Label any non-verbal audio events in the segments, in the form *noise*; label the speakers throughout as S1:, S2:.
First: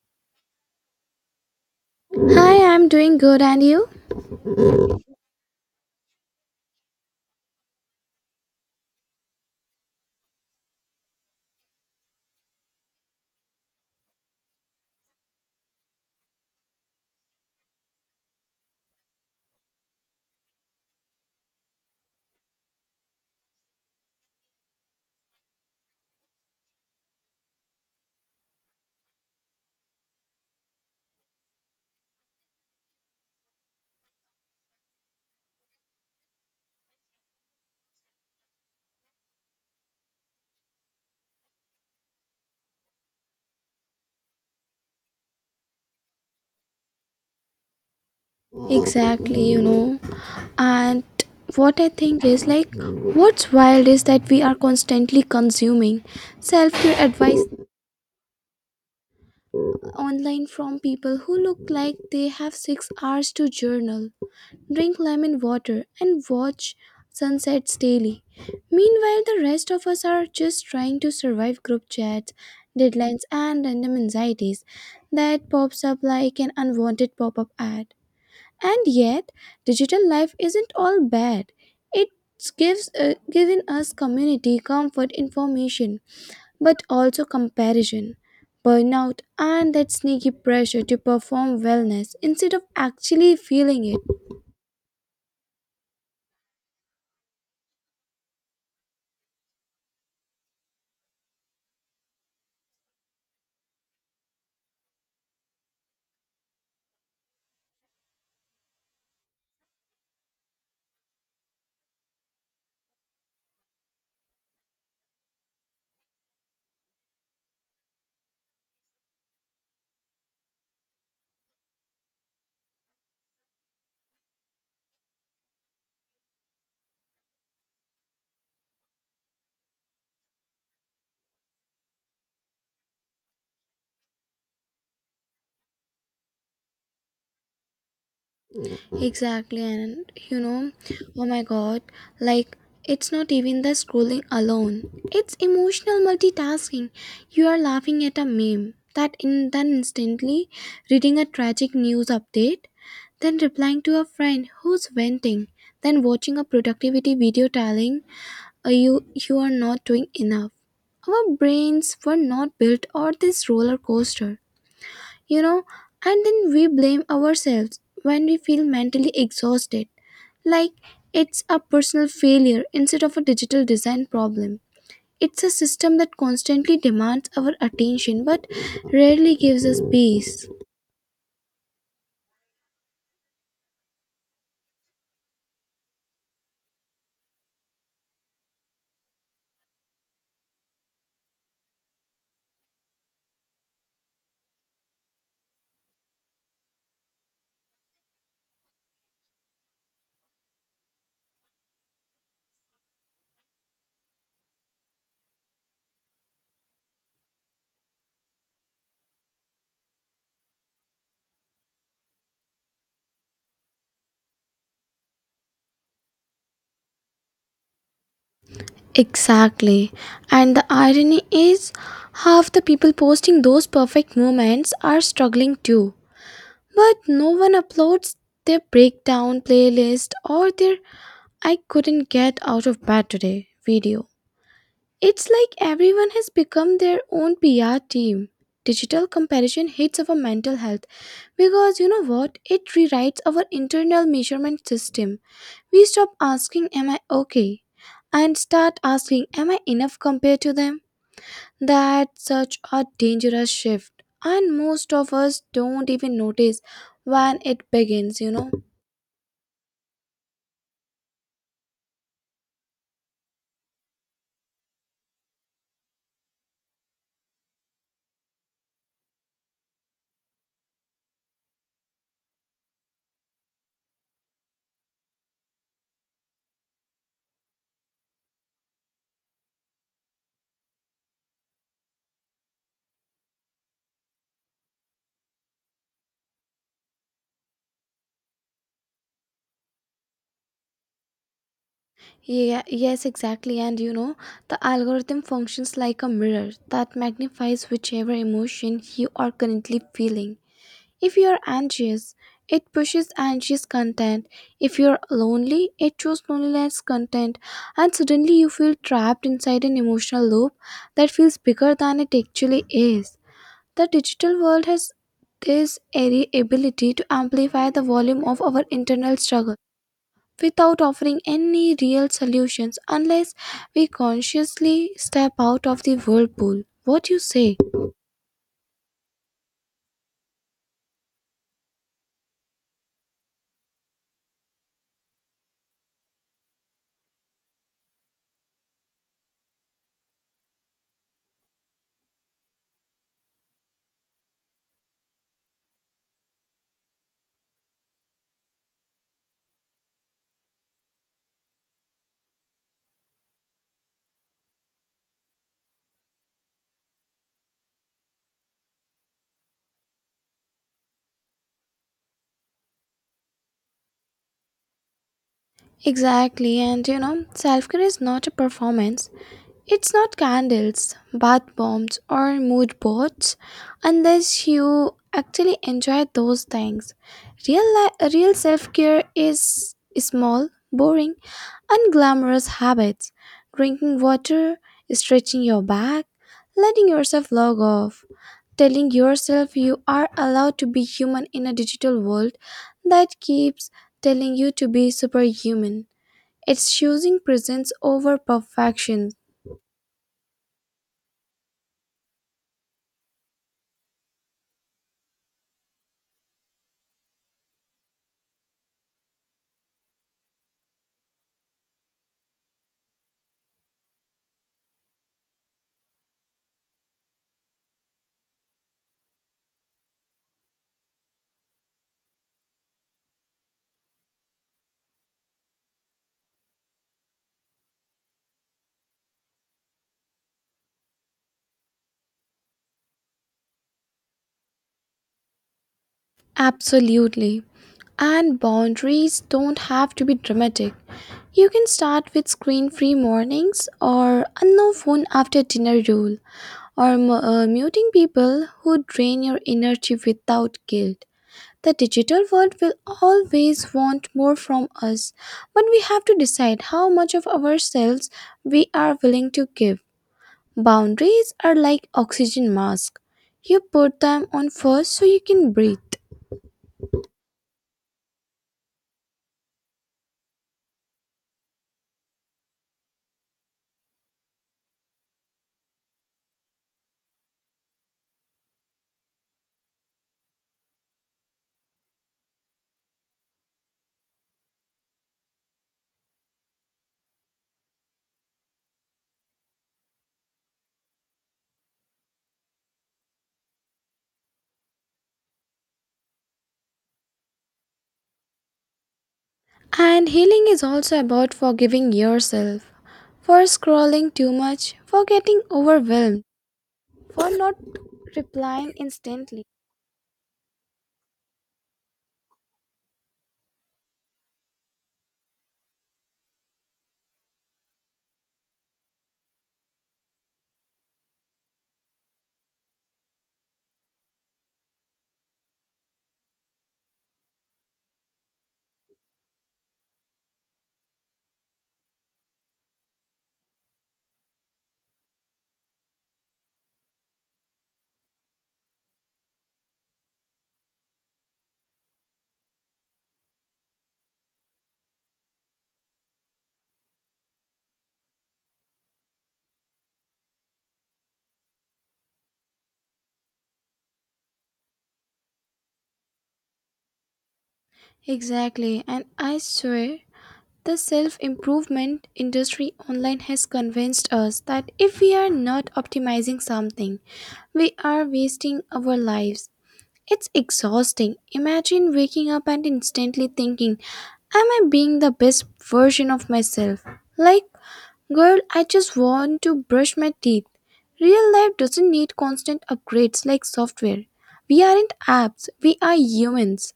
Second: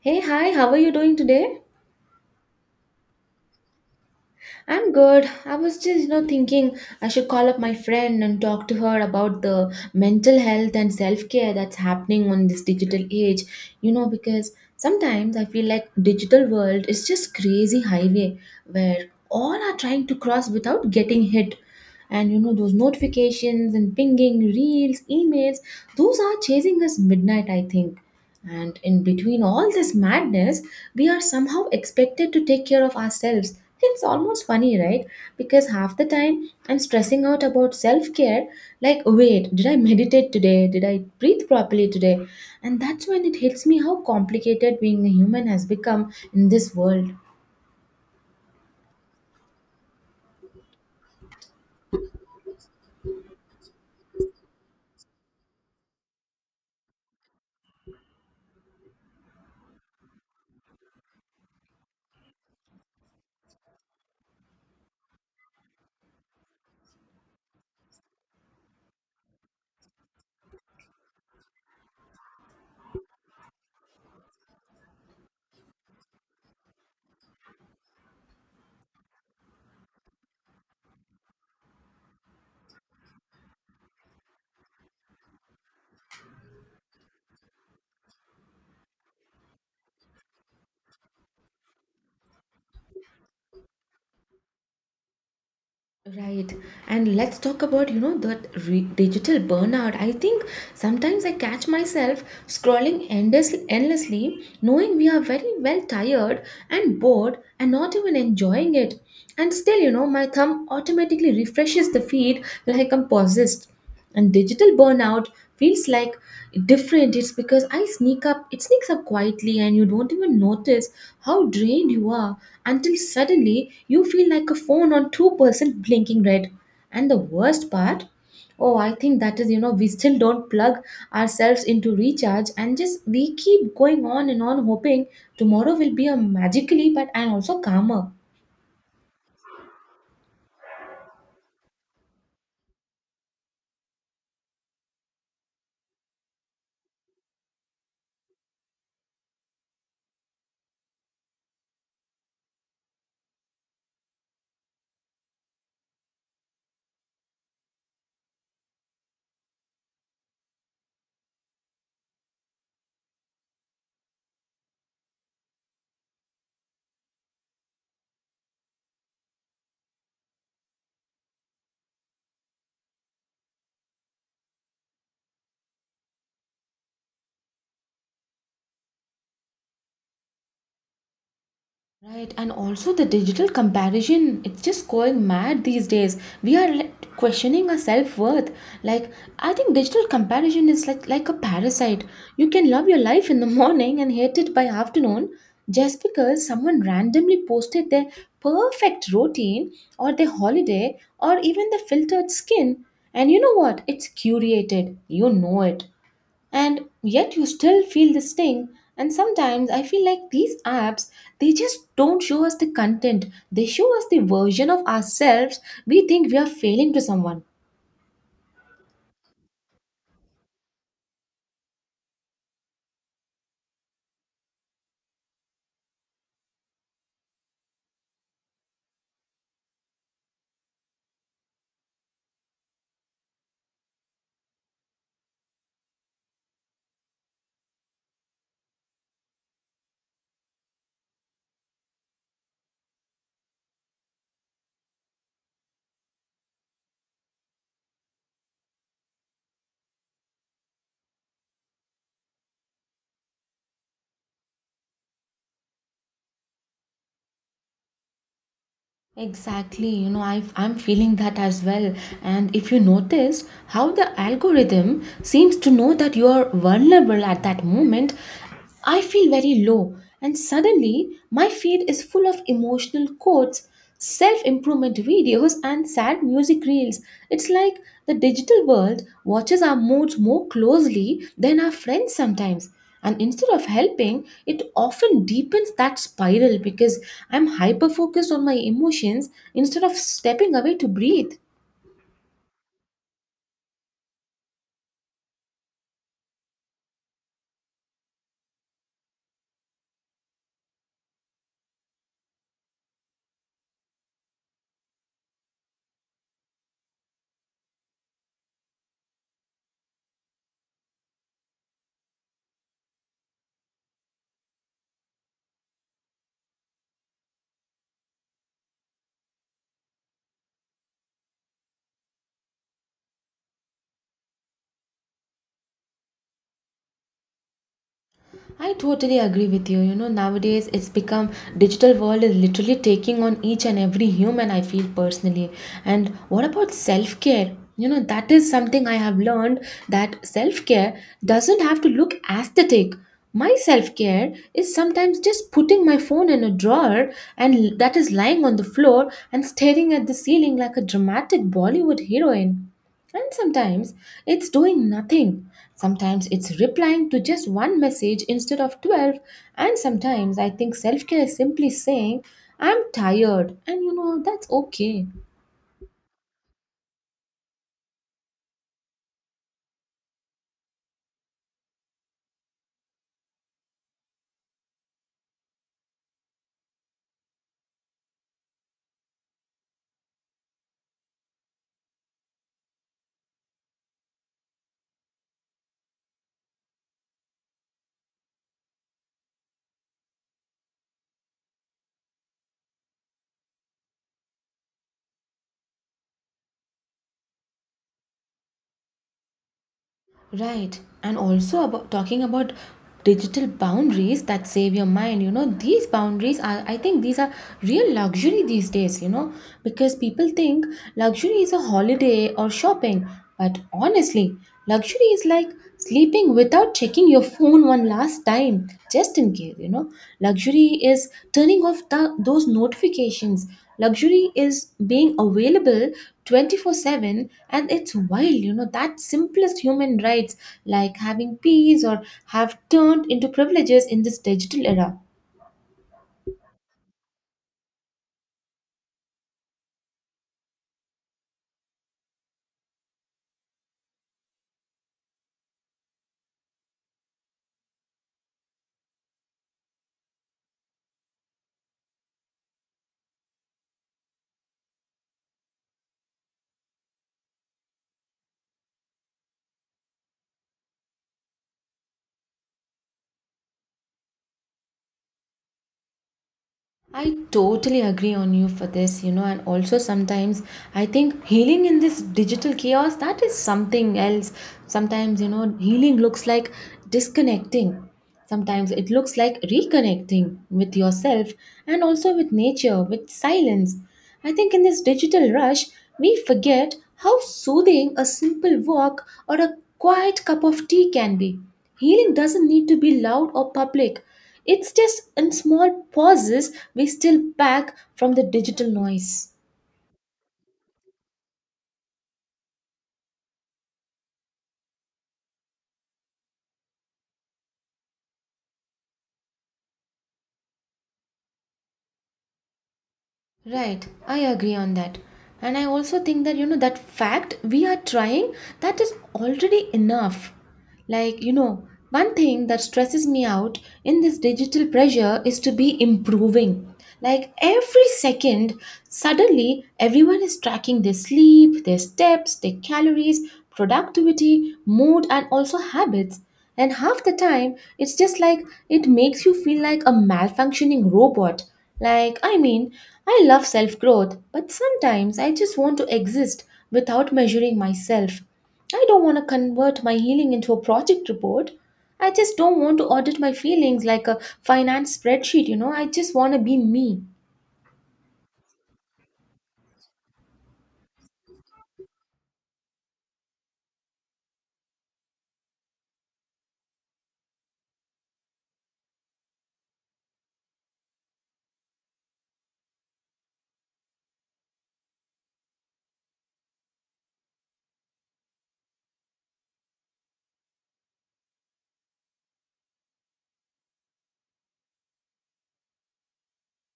S1: Hey, hi, how are you doing today?
S2: Hi, I'm doing good, and you?
S1: I'm good. I was just, thinking I should call up my friend and talk to her about the mental health and self-care that's happening on this digital age. You know, because sometimes I feel like digital world is just crazy highway where all are trying to cross without getting hit. And you know, those notifications and pinging, reels, emails, those are chasing us midnight, I think. And in between all this madness, we are somehow expected to take care of ourselves. It's almost funny, right? Because half the time I'm stressing out about self care, like, wait, did I meditate today? Did I breathe properly today? And that's when it hits me how complicated being a human has become in this world.
S2: Exactly, you know. And what I think is like, what's wild is that we are constantly consuming self care advice online from people who look like they have 6 hours to journal, drink lemon water, and watch sunsets daily. Meanwhile, the rest of us are just trying to survive group chats, deadlines, and random anxieties that pops up like an unwanted pop up ad. And yet, digital life isn't all bad. It gives given us community, comfort, information, but also comparison, burnout, and that sneaky pressure to perform wellness instead of actually feeling it.
S1: Right. And let's talk about, you know, digital burnout. I think sometimes I catch myself scrolling endlessly, endlessly, knowing we are very well tired and bored and not even enjoying it. And still, you know, my thumb automatically refreshes the feed like I'm possessed, and digital burnout feels like different. It's because I sneak up it sneaks up quietly, and you don't even notice how drained you are until suddenly you feel like a phone on 2% blinking red. And the worst part, oh, I think that is, you know, we still don't plug ourselves into recharge and just we keep going on and on, hoping tomorrow will be a magically but and also calmer.
S2: Exactly, and you know, oh my god, like it's not even the scrolling alone, it's emotional multitasking. You are laughing at a meme, that in then instantly reading a tragic news update, then replying to a friend who's venting, then watching a productivity video telling you are not doing enough. Our brains were not built for this roller coaster, you know, and then we blame ourselves when we feel mentally exhausted, like it's a personal failure instead of a digital design problem. It's a system that constantly demands our attention but rarely gives us peace.
S1: Right, and also the digital comparison, it's just going mad these days. We are like questioning our self-worth. Like, I think digital comparison is like a parasite. You can love your life in the *laughs* morning and hate it by afternoon just because someone randomly posted their perfect routine or their holiday or even their filtered skin. And you know what? It's curated. You know it, and yet you still feel the sting. And sometimes I feel like these apps, they just don't show us the content, they show us the version of ourselves we think we are failing to someone.
S2: Exactly. And the irony is, half the people posting those perfect moments are struggling too. But no one uploads their breakdown playlist or their "I couldn't get out of bed today" video. It's like everyone has become their own PR team. Digital comparison hits our mental health because you know what? It rewrites our internal measurement system. We stop asking, "Am I okay?" and start asking, "Am I enough compared to them?" That's such a dangerous shift, and most of us don't even notice when it begins, you know.
S1: Exactly, you know, I'm feeling that as well. And if you notice how the algorithm seems to know that you are vulnerable at that moment, I feel very low. And suddenly, my feed is full of emotional quotes, self improvement videos, and sad music reels. It's like the digital world watches our moods more closely than our friends sometimes, and instead of helping, it often deepens that spiral because I'm hyper focused on my emotions instead of stepping away to breathe.
S2: Yeah, yes, exactly. And you know, the algorithm functions like a mirror that magnifies whichever emotion you are currently feeling. If you are anxious, it pushes anxious content. If you are lonely, it shows loneliness content. And suddenly you feel trapped inside an emotional loop that feels bigger than it actually is. The digital world has this airy ability to amplify the volume of our internal struggle without offering any real solutions unless we consciously step out of the whirlpool. What you say?
S1: I totally agree with you. You know, nowadays it's become digital world is literally taking on each and every human, I feel personally. And what about self-care? You know, that is something I have learned, that self-care doesn't have to look aesthetic. My self-care is sometimes just putting my phone in a drawer and l- that is lying on the floor and staring at the ceiling like a dramatic Bollywood heroine. And sometimes it's doing nothing. Sometimes it's replying to just one message instead of 12. And sometimes I think self care is simply saying, I'm tired. And you know, that's okay.
S2: Exactly, and you know, self care is not a performance. It's not candles, bath bombs, or mood boards unless you actually enjoy those things. Real self care is small, boring, and glamorous habits: drinking water, stretching your back, letting yourself log off, telling yourself you are allowed to be human in a digital world that keeps telling you to be superhuman. It's choosing presence over perfection.
S1: Right. And also about talking about digital boundaries that save your mind, you know, these boundaries are, I think, these are real luxury these days, you know, because people think luxury is a holiday or shopping. But honestly, luxury is like sleeping without checking your phone one last time, just in case, you know. Luxury is turning off the, those notifications. Luxury is being available 24/7, and it's wild, you know, that simplest human rights like having peace or have turned into privileges in this digital era.
S2: Absolutely. And boundaries don't have to be dramatic. You can start with screen free mornings or a no phone after dinner rule, or muting people who drain your energy without guilt. The digital world will always want more from us, but we have to decide how much of ourselves we are willing to give. Boundaries are like oxygen mask. You put them on first so you can breathe.
S1: I totally agree on you for this, you know, and also sometimes I think healing in this digital chaos, that is something else. Sometimes, you know, healing looks like disconnecting. Sometimes it looks like reconnecting with yourself, and also with nature, with silence. I think in this digital rush, we forget how soothing a simple walk or a quiet cup of tea can be. Healing doesn't need to be loud or public. It's just in small pauses we still back from the digital noise.
S2: And healing is also about forgiving yourself for scrolling too much, for getting overwhelmed, for not replying instantly.
S1: Right, I agree on that. And I also think that, you know, that fact we are trying, that is already enough. Like, you know, one thing that stresses me out in this digital pressure is to be improving. Like, every second, suddenly everyone is tracking their sleep, their steps, their calories, productivity, mood, and also habits. And half the time, it's just like it makes you feel like a malfunctioning robot, like, I mean, I love self growth, but sometimes I just want to exist without measuring myself. I don't want to convert my healing into a project report. I just don't want to audit my feelings like a finance spreadsheet, you know. I just want to be me.
S2: Exactly, and I swear the self improvement industry online has convinced us that if we are not optimizing something, we are wasting our lives. It's exhausting. Imagine waking up and instantly thinking, "Am I being the best version of myself?" Like, girl, I just want to brush my teeth. Real life doesn't need constant upgrades like software. We aren't apps, we are humans.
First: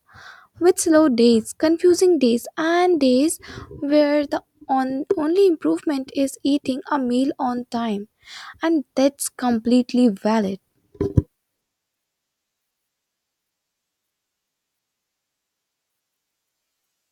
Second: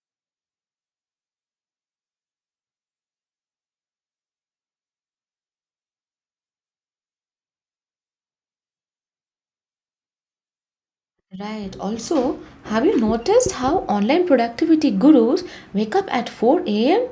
S2: With slow days, confusing days, and days where the only improvement is eating a meal on time. And that's completely valid.
S1: Right. Also, have you noticed how online productivity gurus wake up at 4 a.m.?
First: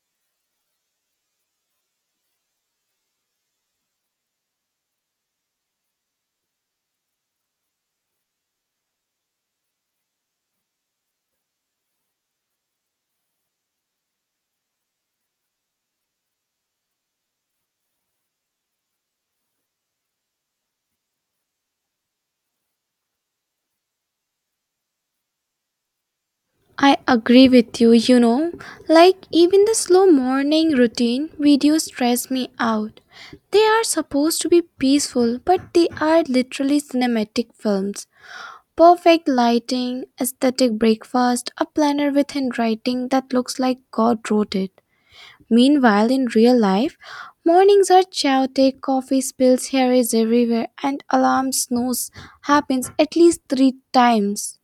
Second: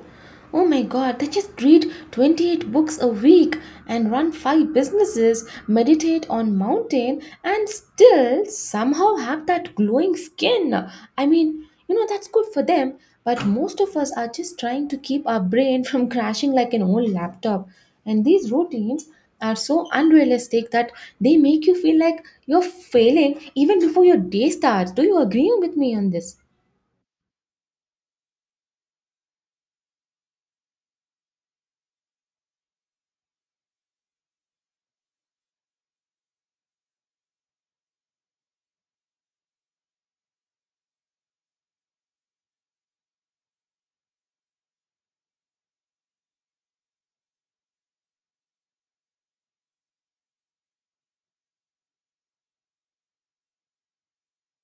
S1: Oh my god, they just read 28 books a week and run 5 businesses, meditate on mountain, and still somehow have that glowing skin. I mean, you know, that's good for them, but most of us are just trying to keep our brain from *laughs* crashing like an old laptop. And these routines are so unrealistic that they make you feel like you're failing even before your day starts. Do you agree with me on this?
S2: I agree with you, you know, like even the slow morning routine videos stress me out. They are supposed to be peaceful, but they are literally cinematic films. Perfect lighting, aesthetic breakfast, a planner with handwriting that looks like God wrote it. Meanwhile, in real life, mornings are chaotic, coffee spills, hair is everywhere, and alarm snooze happens at least three times.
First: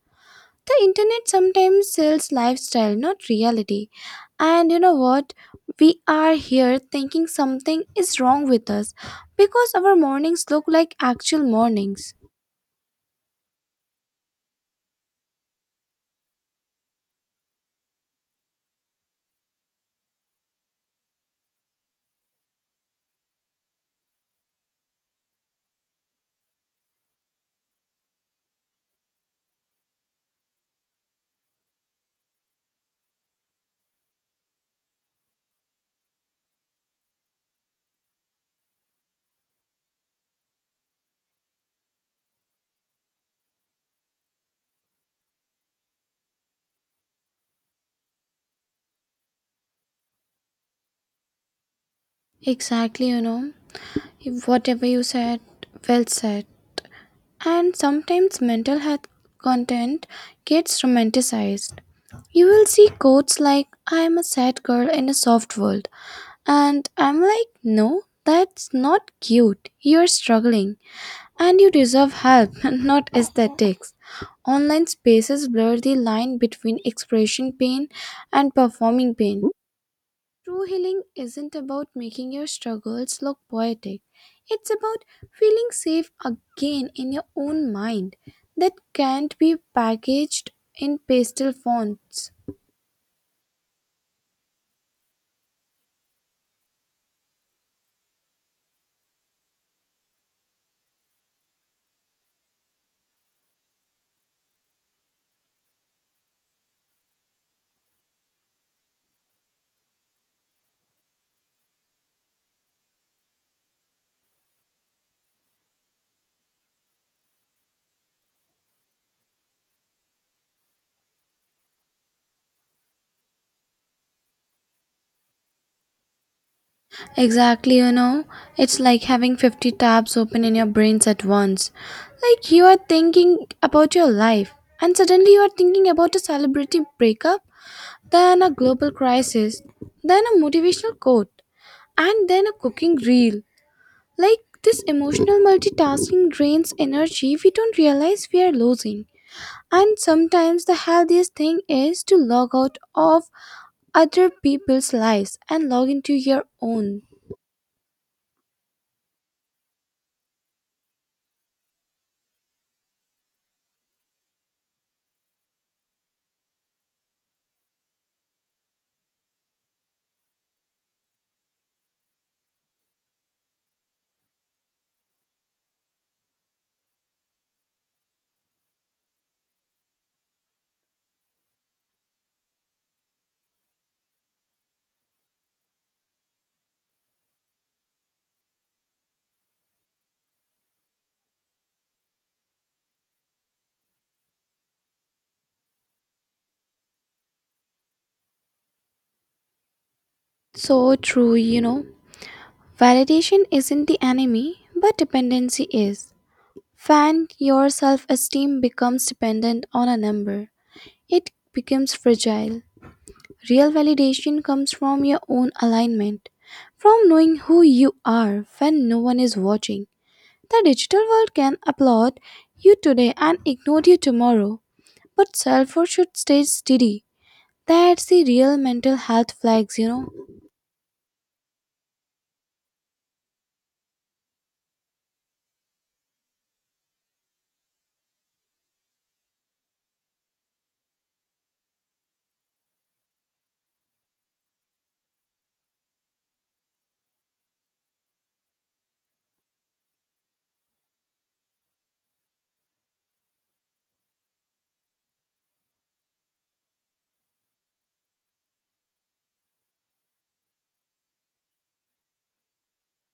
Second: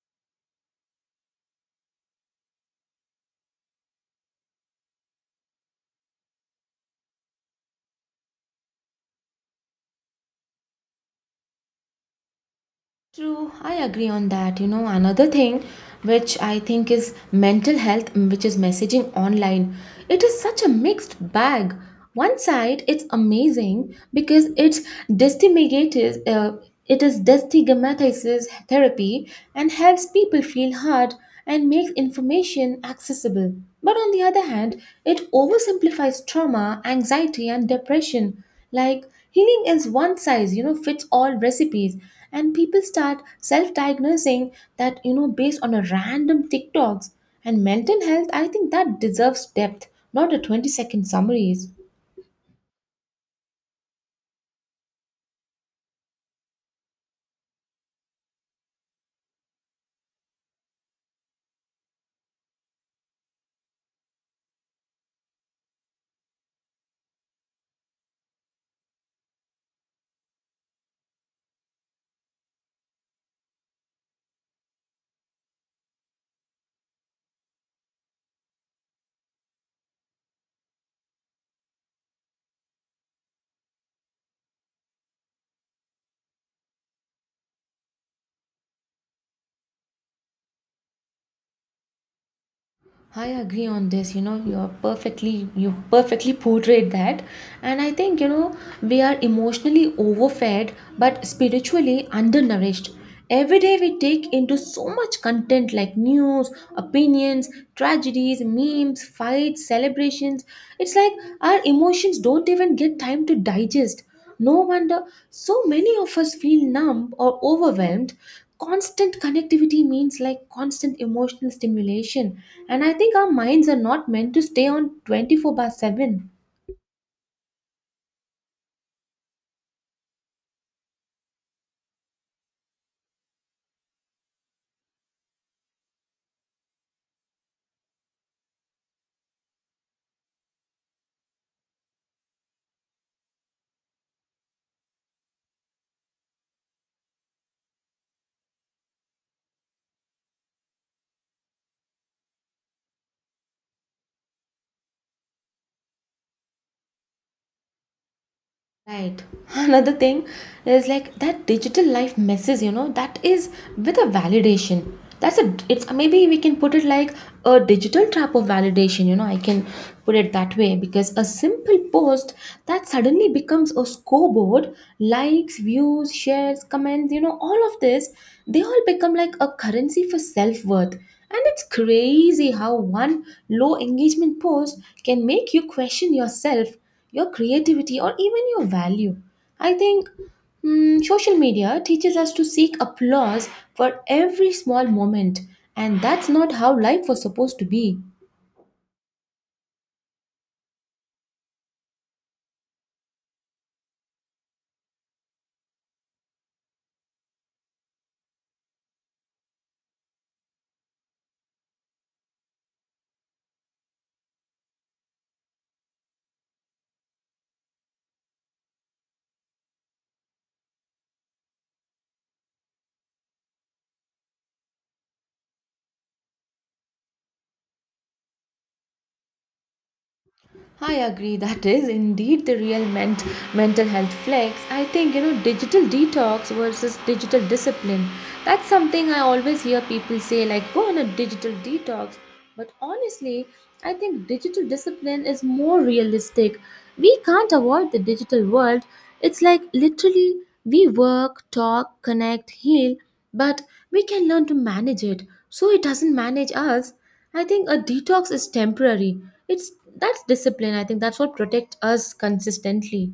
S2: The internet sometimes sells lifestyle, not reality, and you know what? We are here thinking something is wrong with us because our mornings look like actual mornings.
S1: True, I agree on that. You know, another thing which I think is mental health, which is messaging online. It is such a mixed bag. One side, it's amazing because destigmatizes, uh, it is destigmatizes therapy and helps people feel heard and makes information accessible. But on the other hand, it oversimplifies trauma, anxiety, and depression. Like healing is one size, you know, fits all recipes. And people start self diagnosing that, you know, based on a random TikToks. And mental health, I think that deserves depth, not a 20-second summaries.
S2: Exactly, you know, whatever you said, well said. And sometimes mental health content gets romanticized. You will see quotes like "I am a sad girl in a soft world," and I'm like, no, that's not cute, you're struggling. And you deserve help, *laughs* not aesthetics. Online spaces blur the line between expression pain and performing pain. True healing isn't about making your struggles look poetic, it's about feeling safe again in your own mind. That can't be packaged in pastel fonts.
S1: I agree on this. You know, you perfectly portrayed that, and I think you know we are emotionally overfed but spiritually undernourished. Every day we take into so much content like news, opinions, tragedies, memes, fights, celebrations. It's like our emotions don't even get time to digest. No wonder so many of us feel numb or overwhelmed. Constant connectivity means like constant emotional stimulation, and I think our minds are not meant to stay on 24 by 7.
S2: Exactly, you know, it's like having 50 tabs open in your brains at once. Like you are thinking about your life, and suddenly you are thinking about a celebrity breakup, then a global crisis, then a motivational quote, and then a cooking reel. Like this emotional multitasking drains energy we don't realize we are losing. And sometimes the healthiest thing is to log out of other people's lives and log into your own.
S1: Right. *laughs* Another thing is like that digital life messes, you know, that is with a validation. That's it's maybe we can put it like a digital trap of validation, you know, I can put it that way because a simple post that suddenly becomes a scoreboard, likes, views, shares, comments, you know, all of this, they all become like a currency for self worth. And it's crazy how one low engagement post can make you question yourself, your creativity, or even your value. I think social media teaches us to seek applause for every small moment, and that's not how life was supposed to be.
S2: So true, you know. Validation isn't the enemy, but dependency is. When your self esteem becomes dependent on a number, it becomes fragile. Real validation comes from your own alignment, from knowing who you are when no one is watching. The digital world can applaud you today and ignore you tomorrow, but self worth should stay steady. That's the real mental health flags, you know.
S1: I agree. That is indeed the mental health flex. I think, you know, digital detox versus digital discipline. That's something I always hear people say, like, go on a digital detox. But honestly, I think digital discipline is more realistic. We can't avoid the digital world. It's like literally we work, talk, connect, heal, but we can learn to manage it so it doesn't manage us. I think a detox is temporary, it's that's discipline. I think that's what protects us consistently.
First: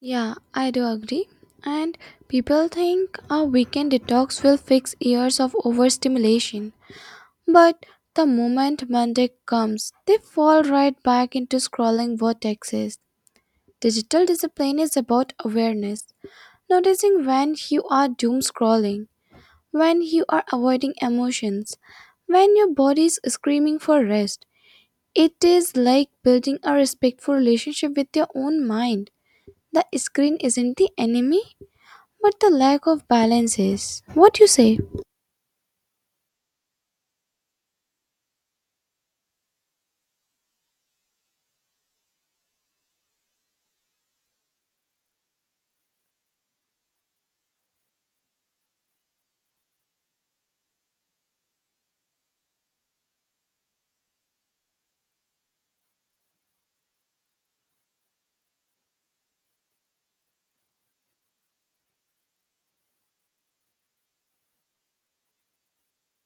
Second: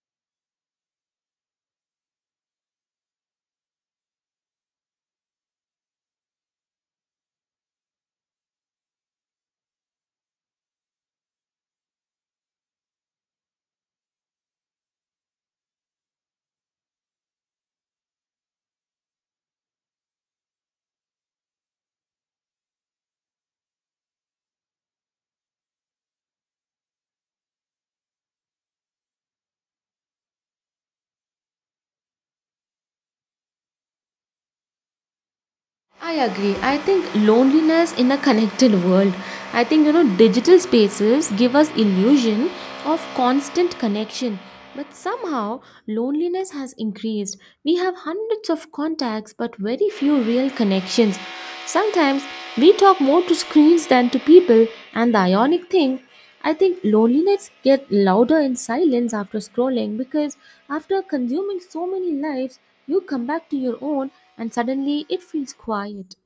S2: Yeah, I do agree. And people think a weekend detox will fix years of overstimulation. But the moment Monday comes, they fall right back into scrolling vortexes. Digital discipline is about awareness, noticing when you are doom scrolling, when you are avoiding emotions, when your body is screaming for rest. It is like building a respectful relationship with your own mind. The screen isn't the enemy, but the lack of balance is. What you say?
S1: I agree. I think loneliness in a connected world. I think you know digital spaces give us illusion of constant connection. But somehow loneliness has increased. We have hundreds of contacts but very few real connections. Sometimes we talk more to screens than to people, and the ionic thing, I think loneliness gets louder in silence after scrolling because after consuming so many lives, you come back to your own and suddenly it feels quiet.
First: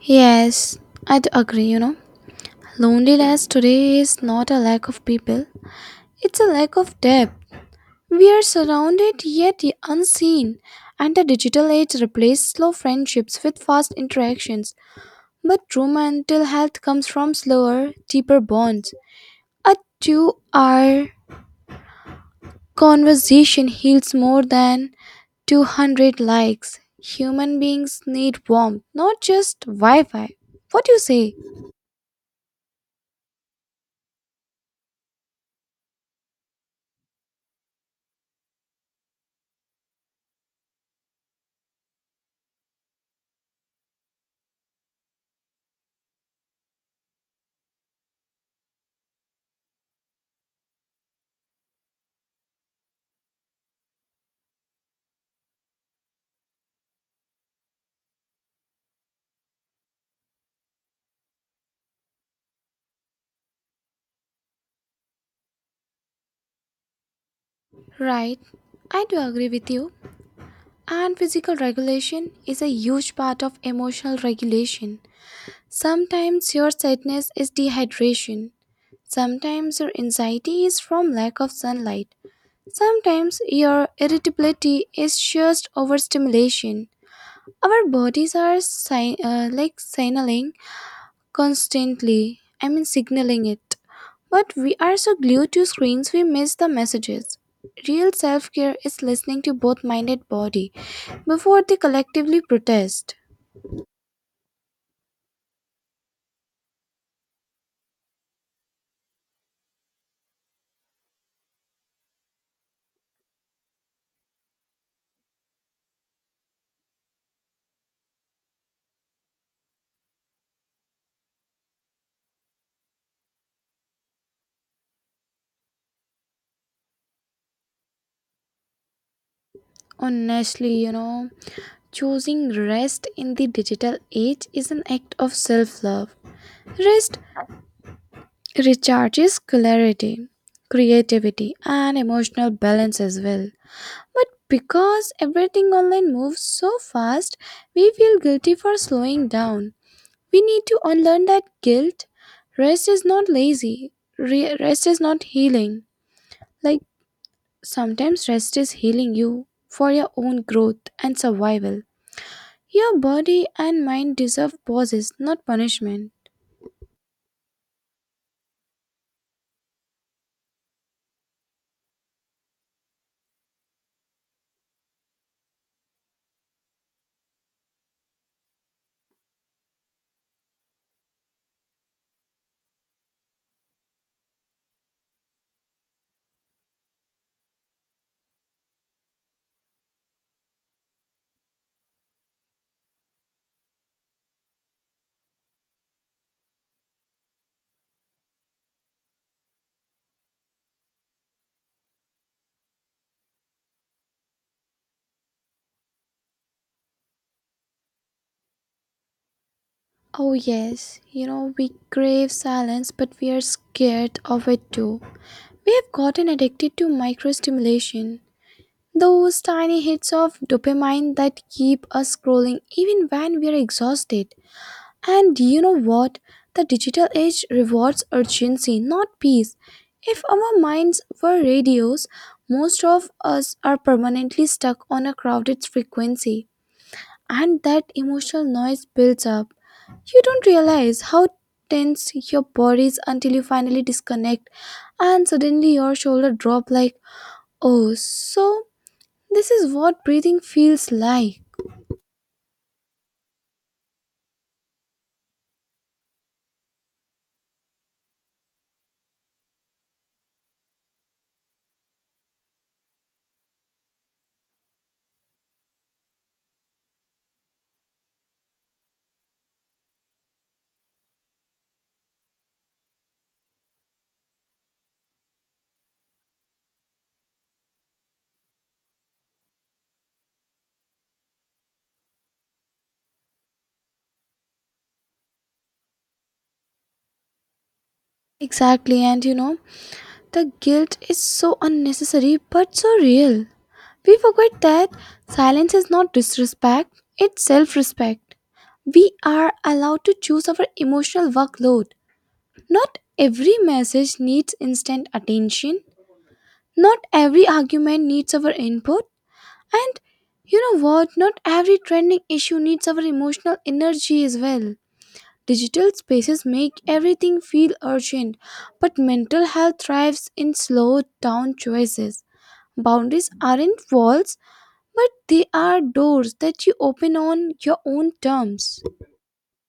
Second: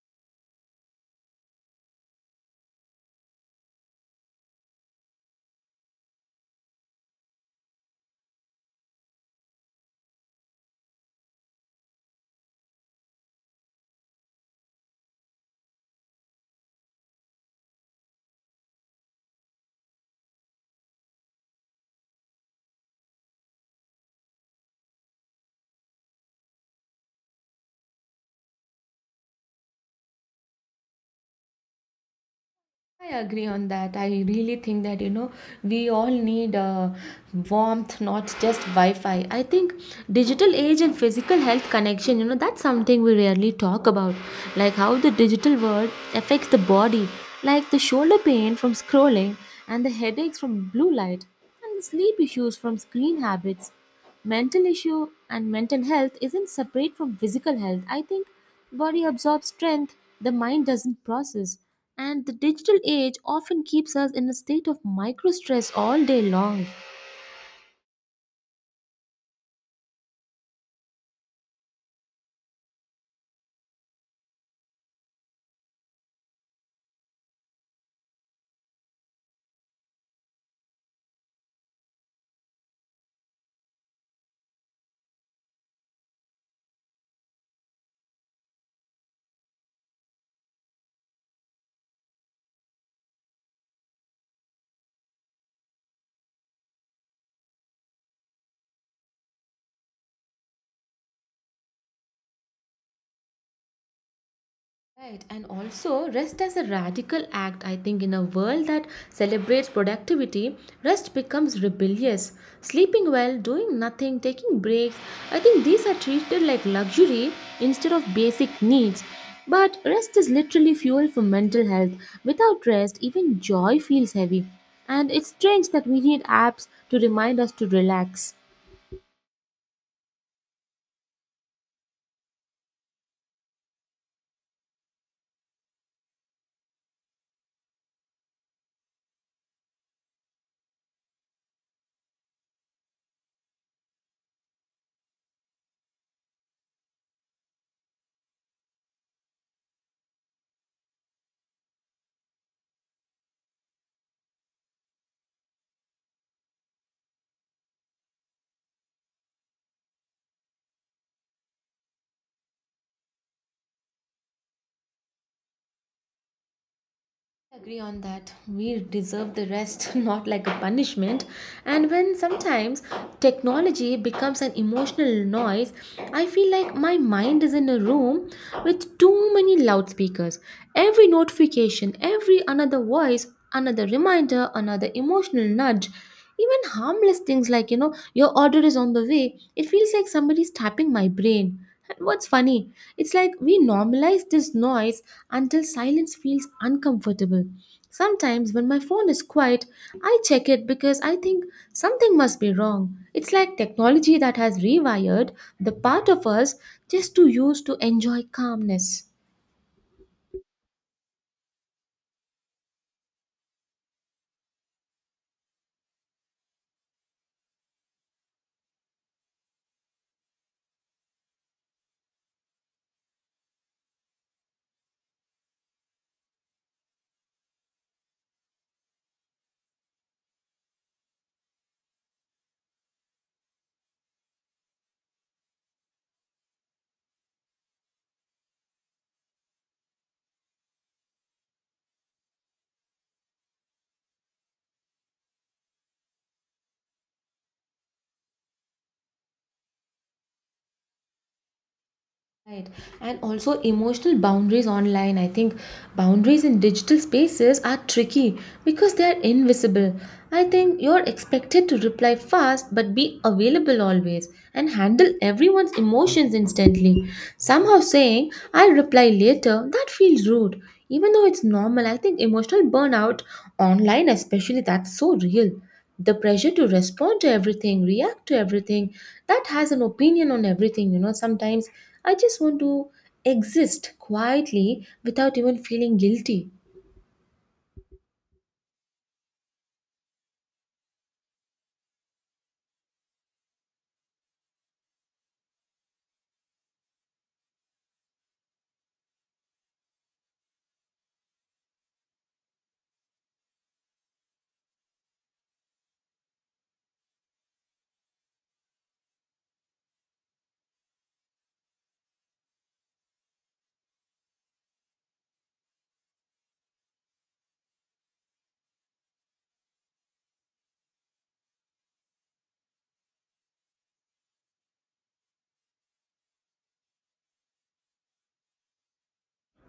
S2: Yes, I'd agree, you know. Loneliness today is not a lack of people, it's a lack of depth. We are surrounded yet unseen, and the digital age replaced slow friendships with fast interactions. But true mental health comes from slower, deeper bonds. A 2-hour conversation heals more than 200 likes. Human beings need warmth, not just Wi Fi. What do you say?
S1: I agree on that. I really think that you know we all need warmth, not just Wi-Fi. I think digital age and physical health connection. You know that's something we rarely talk about, like how the digital world affects the body, like the shoulder pain from scrolling and the headaches from blue light and the sleep issues from screen habits. Mental issue and mental health isn't separate from physical health. I think body absorbs strength the mind doesn't process, and the digital age often keeps us in a state of micro stress all day long.
S2: Right, I do agree with you. And physical regulation is a huge part of emotional regulation. Sometimes your sadness is dehydration. Sometimes your anxiety is from lack of sunlight. Sometimes your irritability is just overstimulation. Our bodies are like signaling constantly, I mean, signaling it. But we are so glued to screens we miss the messages. Real self care is listening to both mind and body before they collectively protest.
S1: Right, and also rest as a radical act. I think in a world that celebrates productivity, rest becomes rebellious. Sleeping well, doing nothing, taking breaks, I think these are treated like luxury instead of basic needs. But rest is literally fuel for mental health. Without rest, even joy feels heavy. And it's strange that we need apps to remind us to relax.
S2: Honestly, you know, choosing rest in the digital age is an act of self love. Rest recharges clarity, creativity, and emotional balance as well. But because everything online moves so fast, we feel guilty for slowing down. We need to unlearn that guilt. Rest is not lazy. Rest is not healing. Like sometimes rest is healing you for your own growth and survival. Your body and mind deserve pauses, not punishment.
S1: Agree on that, we deserve the rest *laughs* not like a punishment. And when sometimes technology becomes an emotional noise, I feel like my mind is in a room with too many loudspeakers. Every notification, every another voice, another reminder, another emotional nudge. Even harmless things like your order is on the way, it feels like somebody's tapping my brain. And what's funny, it's like we normalize this noise until silence feels uncomfortable. Sometimes, when my phone is quiet, I check it because I think something must be wrong. It's like technology that has rewired the part of us just to use to enjoy calmness.
S2: Oh, yes, you know, we crave silence, but we are scared of it too. We have gotten addicted to microstimulation, those tiny hits of dopamine that keep us scrolling even when we are exhausted. And do you know what? The digital age rewards urgency, not peace. If our minds were radios, most of us are permanently stuck on a crowded frequency, and that emotional noise builds up. You don't realize how tense your body is until you finally disconnect, and suddenly your shoulder drop like, "Oh, so this is what breathing feels like."
S1: Right. And also emotional boundaries online. I think boundaries in digital spaces are tricky because they are invisible. I think you're expected to reply fast but be available always and handle everyone's emotions instantly. Somehow saying, I'll reply later, that feels rude. Even though it's normal, I think emotional burnout online, especially, that's so real. The pressure to respond to everything, react to everything, that has an opinion on everything. You know, sometimes I just want to exist quietly without even feeling guilty.
S2: Exactly, and you know, the guilt is so unnecessary but so real. We forget that silence is not disrespect, it's self respect. We are allowed to choose our emotional workload. Not every message needs instant attention, not every argument needs our input, and you know what? Not every trending issue needs our emotional energy as well. Digital spaces make everything feel urgent, but mental health thrives in slow down choices. Boundaries aren't walls, but they are doors that you open on your own terms.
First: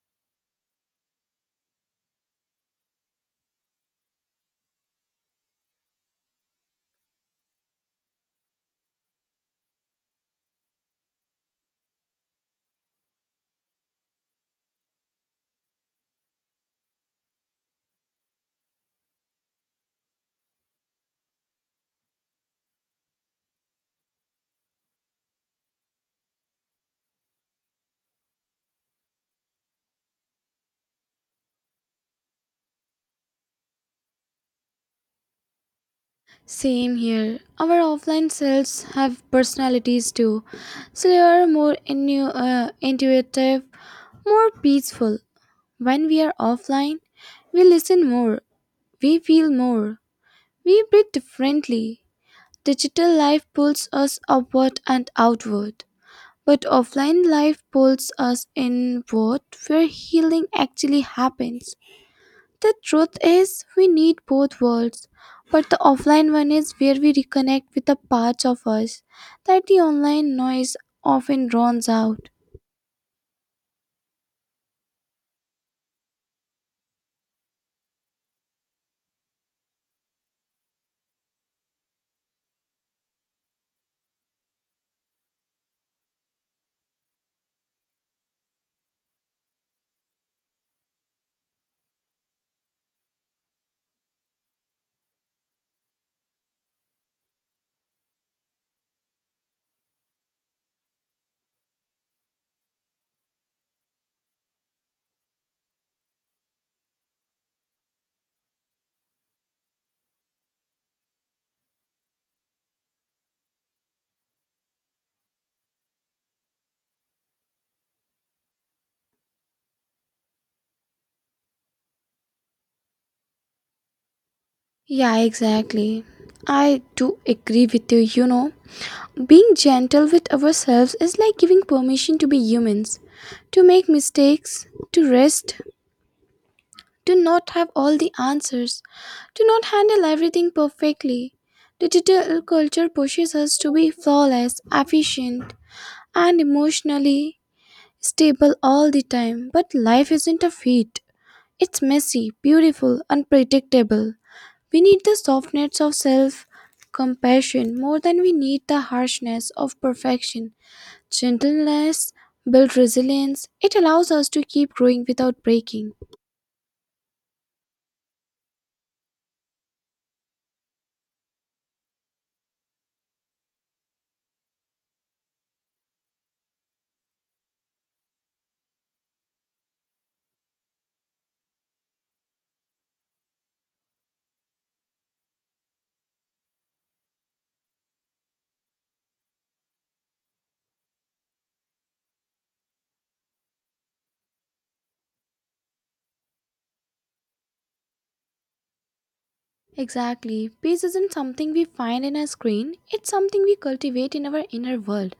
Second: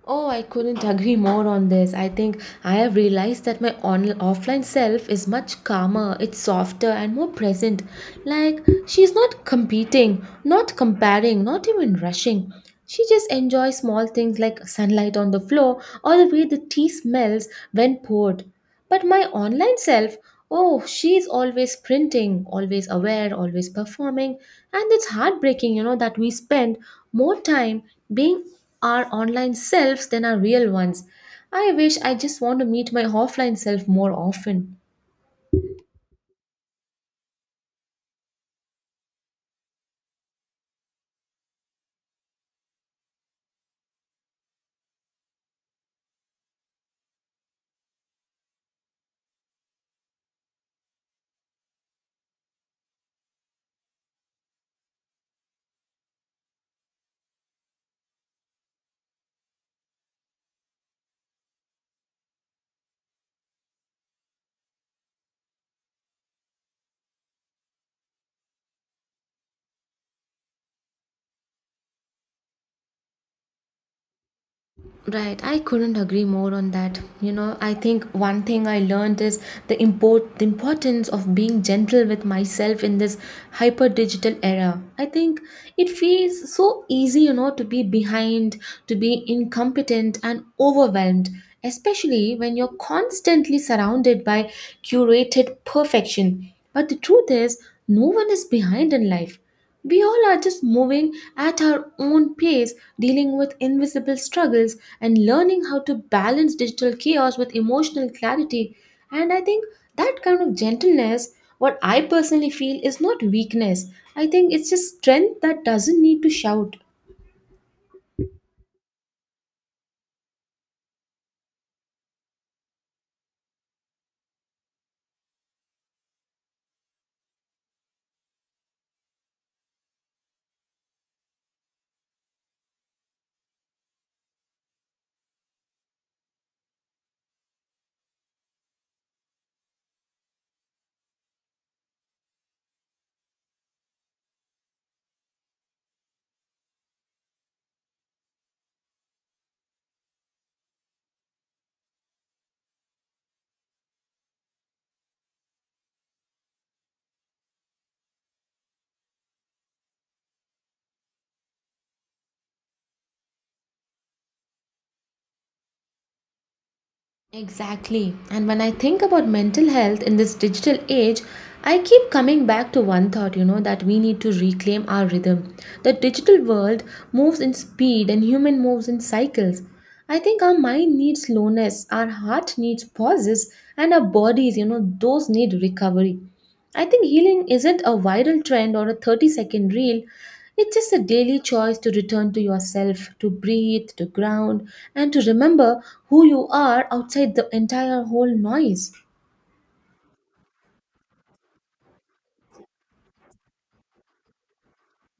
S1: Oh, I couldn't agree more on this. I think I have realized that my offline self is much calmer, it's softer and more present. Like, she's not competing, not comparing, not even rushing. She just enjoys small things like sunlight on the floor or the way the tea smells when poured. But my online self, oh, she's always printing, always aware, always performing. And it's heartbreaking, you know, that we spend more time being our online selves than our real ones. I wish I just want to meet my offline self more often.
S2: Same here. Our offline selves have personalities too. So they are more intuitive, more peaceful. When we are offline, we listen more, we feel more, we breathe differently. Digital life pulls us upward and outward, but offline life pulls us inward where healing actually happens. The truth is, we need both worlds, but the offline one is where we reconnect with the parts of us that the online noise often drowns out.
S1: Right, I couldn't agree more on that. You know, I think one thing I learned is the importance of being gentle with myself in this hyper digital era. I think it feels so easy, you know, to be behind, to be incompetent and overwhelmed, especially when you're constantly surrounded by curated perfection. But the truth is, no one is behind in life. We all are just moving at our own pace, dealing with invisible struggles and learning how to balance digital chaos with emotional clarity. And I think that kind of gentleness, what I personally feel, is not weakness. I think it's just strength that doesn't need to shout.
S2: Yeah, exactly. I do agree with you, you know. Being gentle with ourselves is like giving permission to be humans, to make mistakes, to rest, to not have all the answers, to not handle everything perfectly. Digital culture pushes us to be flawless, efficient, and emotionally stable all the time. But life isn't a feat. It's messy, beautiful, unpredictable. We need the softness of self compassion more than we need the harshness of perfection. Gentleness builds resilience, it allows us to keep growing without breaking.
S1: Exactly. And when I think about mental health in this digital age, I keep coming back to one thought, you know, that we need to reclaim our rhythm. The digital world moves in speed and human moves in cycles. I think our mind needs slowness, our heart needs pauses, and our bodies, you know, those need recovery. I think healing isn't a viral trend or a 30-second reel. It's just a daily choice to return to yourself, to breathe, to ground, and to remember who you are outside the entire whole noise.
S2: Exactly. Peace isn't something we find in a screen, it's something we cultivate in our inner world.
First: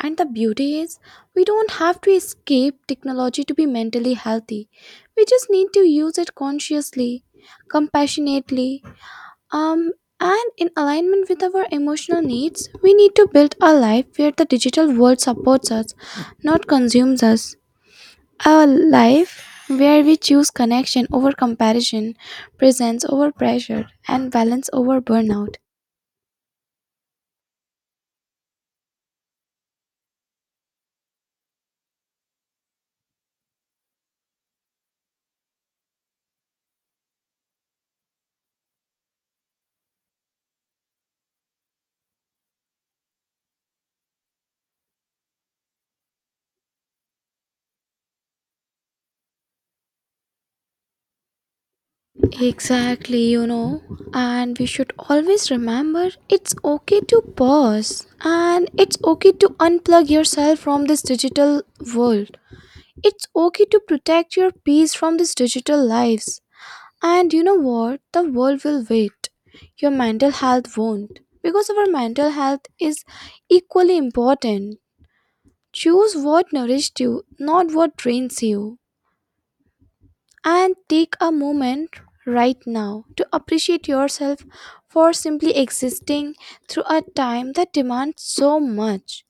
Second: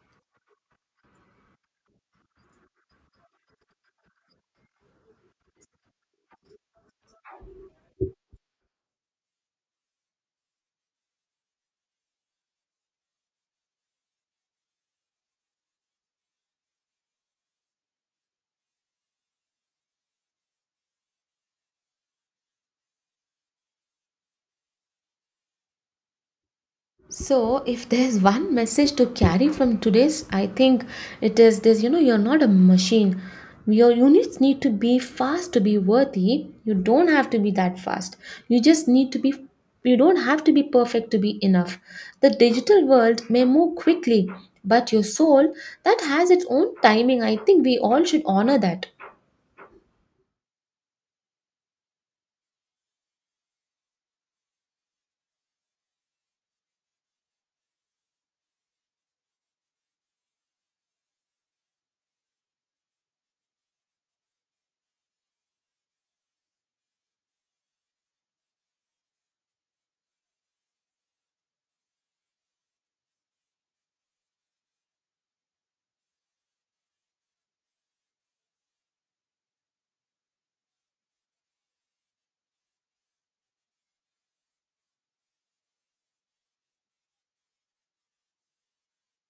S2: And the beauty is, we don't have to escape technology to be mentally healthy. We just need to use it consciously, compassionately, um, and in alignment with our emotional needs. We need to build a life where the digital world supports us, not consumes us. A life where we choose connection over comparison, presence over pressure, and balance over burnout.
S1: So, if there's one message to carry from today's, I think it is this, you know, you're not a machine. Your units need to be fast to be worthy. You don't have to be that fast. You just need to be, you don't have to be perfect to be enough. The digital world may move quickly, but your soul, that has its own timing. I think we all should honor that.
S2: Exactly, you know. And we should always remember, it's okay to pause and it's okay to unplug yourself from this digital world. It's okay to protect your peace from these digital lives. And you know what? The world will wait. Your mental health won't. Because our mental health is equally important. Choose what nourished you, not what drains you. And take a moment right now to appreciate yourself for simply existing through a time that demands so much.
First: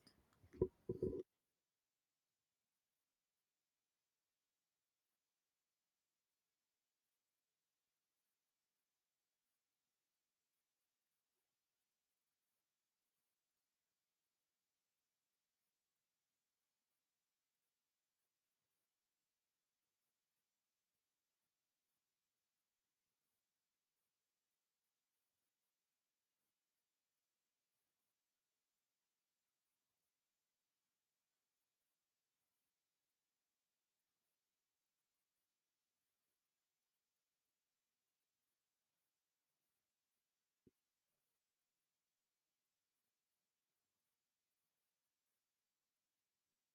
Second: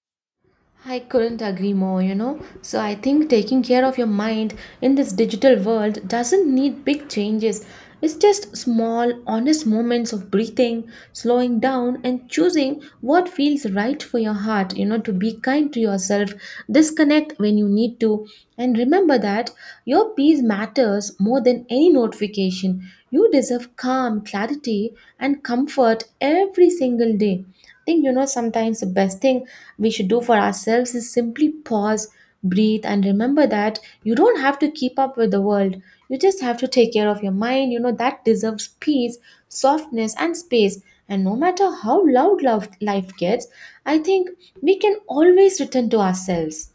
S1: I couldn't agree more, you know. So I think taking care of your mind in this digital world doesn't need big changes. It's just small, honest moments of breathing, slowing down, and choosing what feels right for your heart, you know, to be kind to yourself, disconnect when you need to, and remember that your peace matters more than any notification. You deserve calm, clarity, and comfort every single day. Think, you know, sometimes the best thing we should do for ourselves is simply pause, breathe, and remember that you don't have to keep up with the world. You just have to take care of your mind, you know, that deserves peace, softness, and space. And no matter how loud love life gets, I think we can always return to ourselves.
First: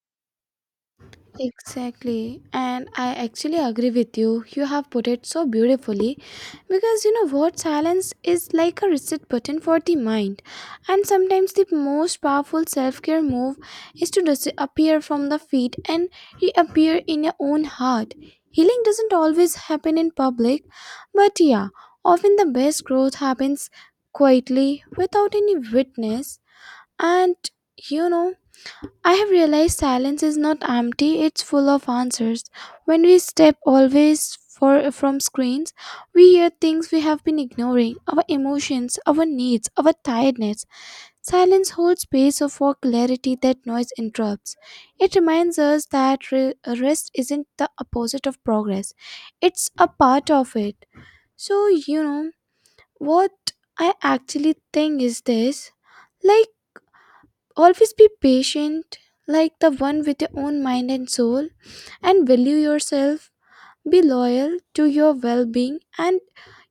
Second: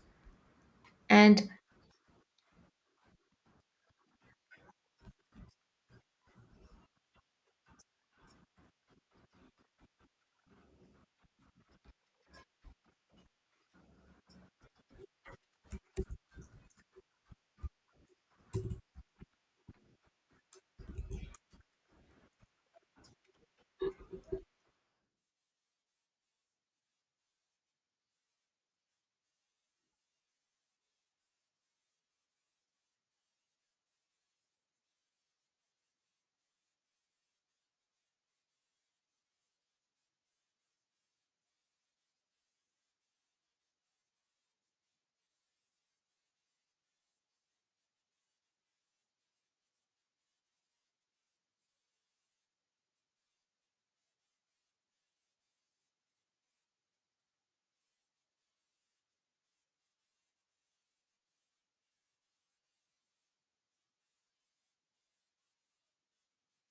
S1: And
S2: Exactly, and I actually agree with you. You have put it so beautifully because you know what? Silence is like a reset button for the mind, and sometimes the most powerful self care move is to disappear from the feet and reappear in your own heart. Healing doesn't always happen in public, but yeah, often the best growth happens quietly without any witness, and you know. I have realized silence is not empty, it's full of answers. When we step always from screens, we hear things we have been ignoring: our emotions, our needs, our tiredness. Silence holds space for clarity that noise interrupts. It reminds us that rest isn't the opposite of progress, it's a part of it. So, you know, what I actually think is this, like, always be patient, like the one with your own mind and soul, and value yourself. Be loyal to your well being and,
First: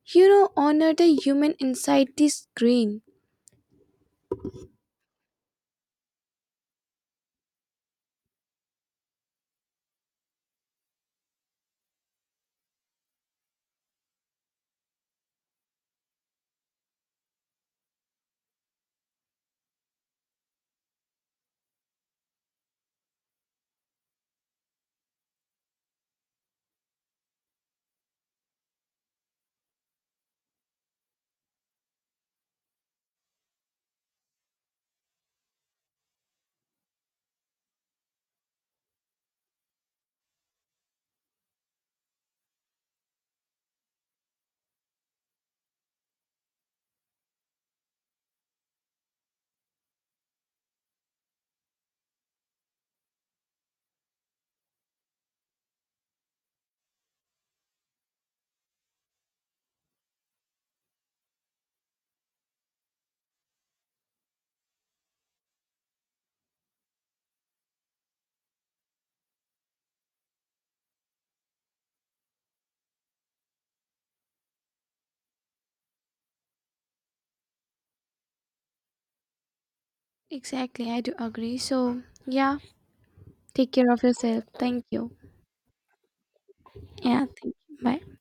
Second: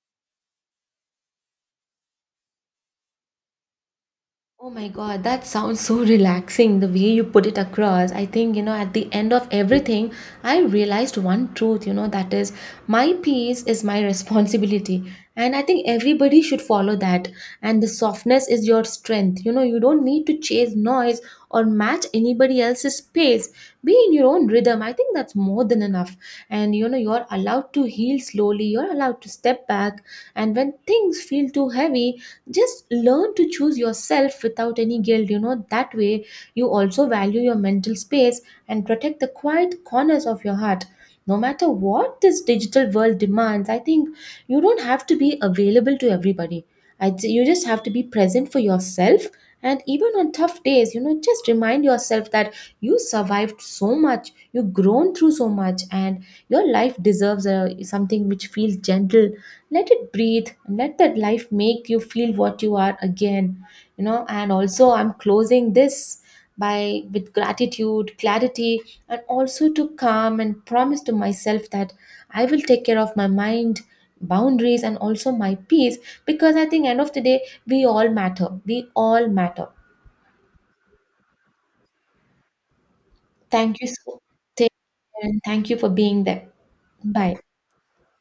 S2: you know, honor the human inside the screen.
S1: oh my god, that sounds so relaxing the way you put it across. I think, you know, at the end of everything, I realized one truth, you know, that is my peace is my responsibility. And I think everybody should follow that. And the softness is your strength. You know, you don't need to chase noise or match anybody else's pace. Be in your own rhythm. I think that's more than enough. And, you know, you're allowed to heal slowly, you're allowed to step back. And when things feel too heavy, just learn to choose yourself without any guilt. You know, that way you also value your mental space and protect the quiet corners of your heart. No matter what this digital world demands, I think you don't have to be available to everybody. You just have to be present for yourself. And even on tough days, you know, just remind yourself that you survived so much, you've grown through so much. And your life deserves a, something which feels gentle. Let it breathe, let that life make you feel what you are again. You know, and also I'm closing this by with gratitude, clarity, and also to calm and promise to myself that I will take care of my mind, boundaries, and also my peace. Because I think end of the day we all matter. We all matter.
S2: Exactly, I do agree. So, yeah, take
S1: Thank you
S2: care of
S1: so.
S2: yourself.
S1: Take
S2: Thank you.
S1: care and thank you for being there.
S2: Yeah,
S1: Bye.
S2: thank you. Bye.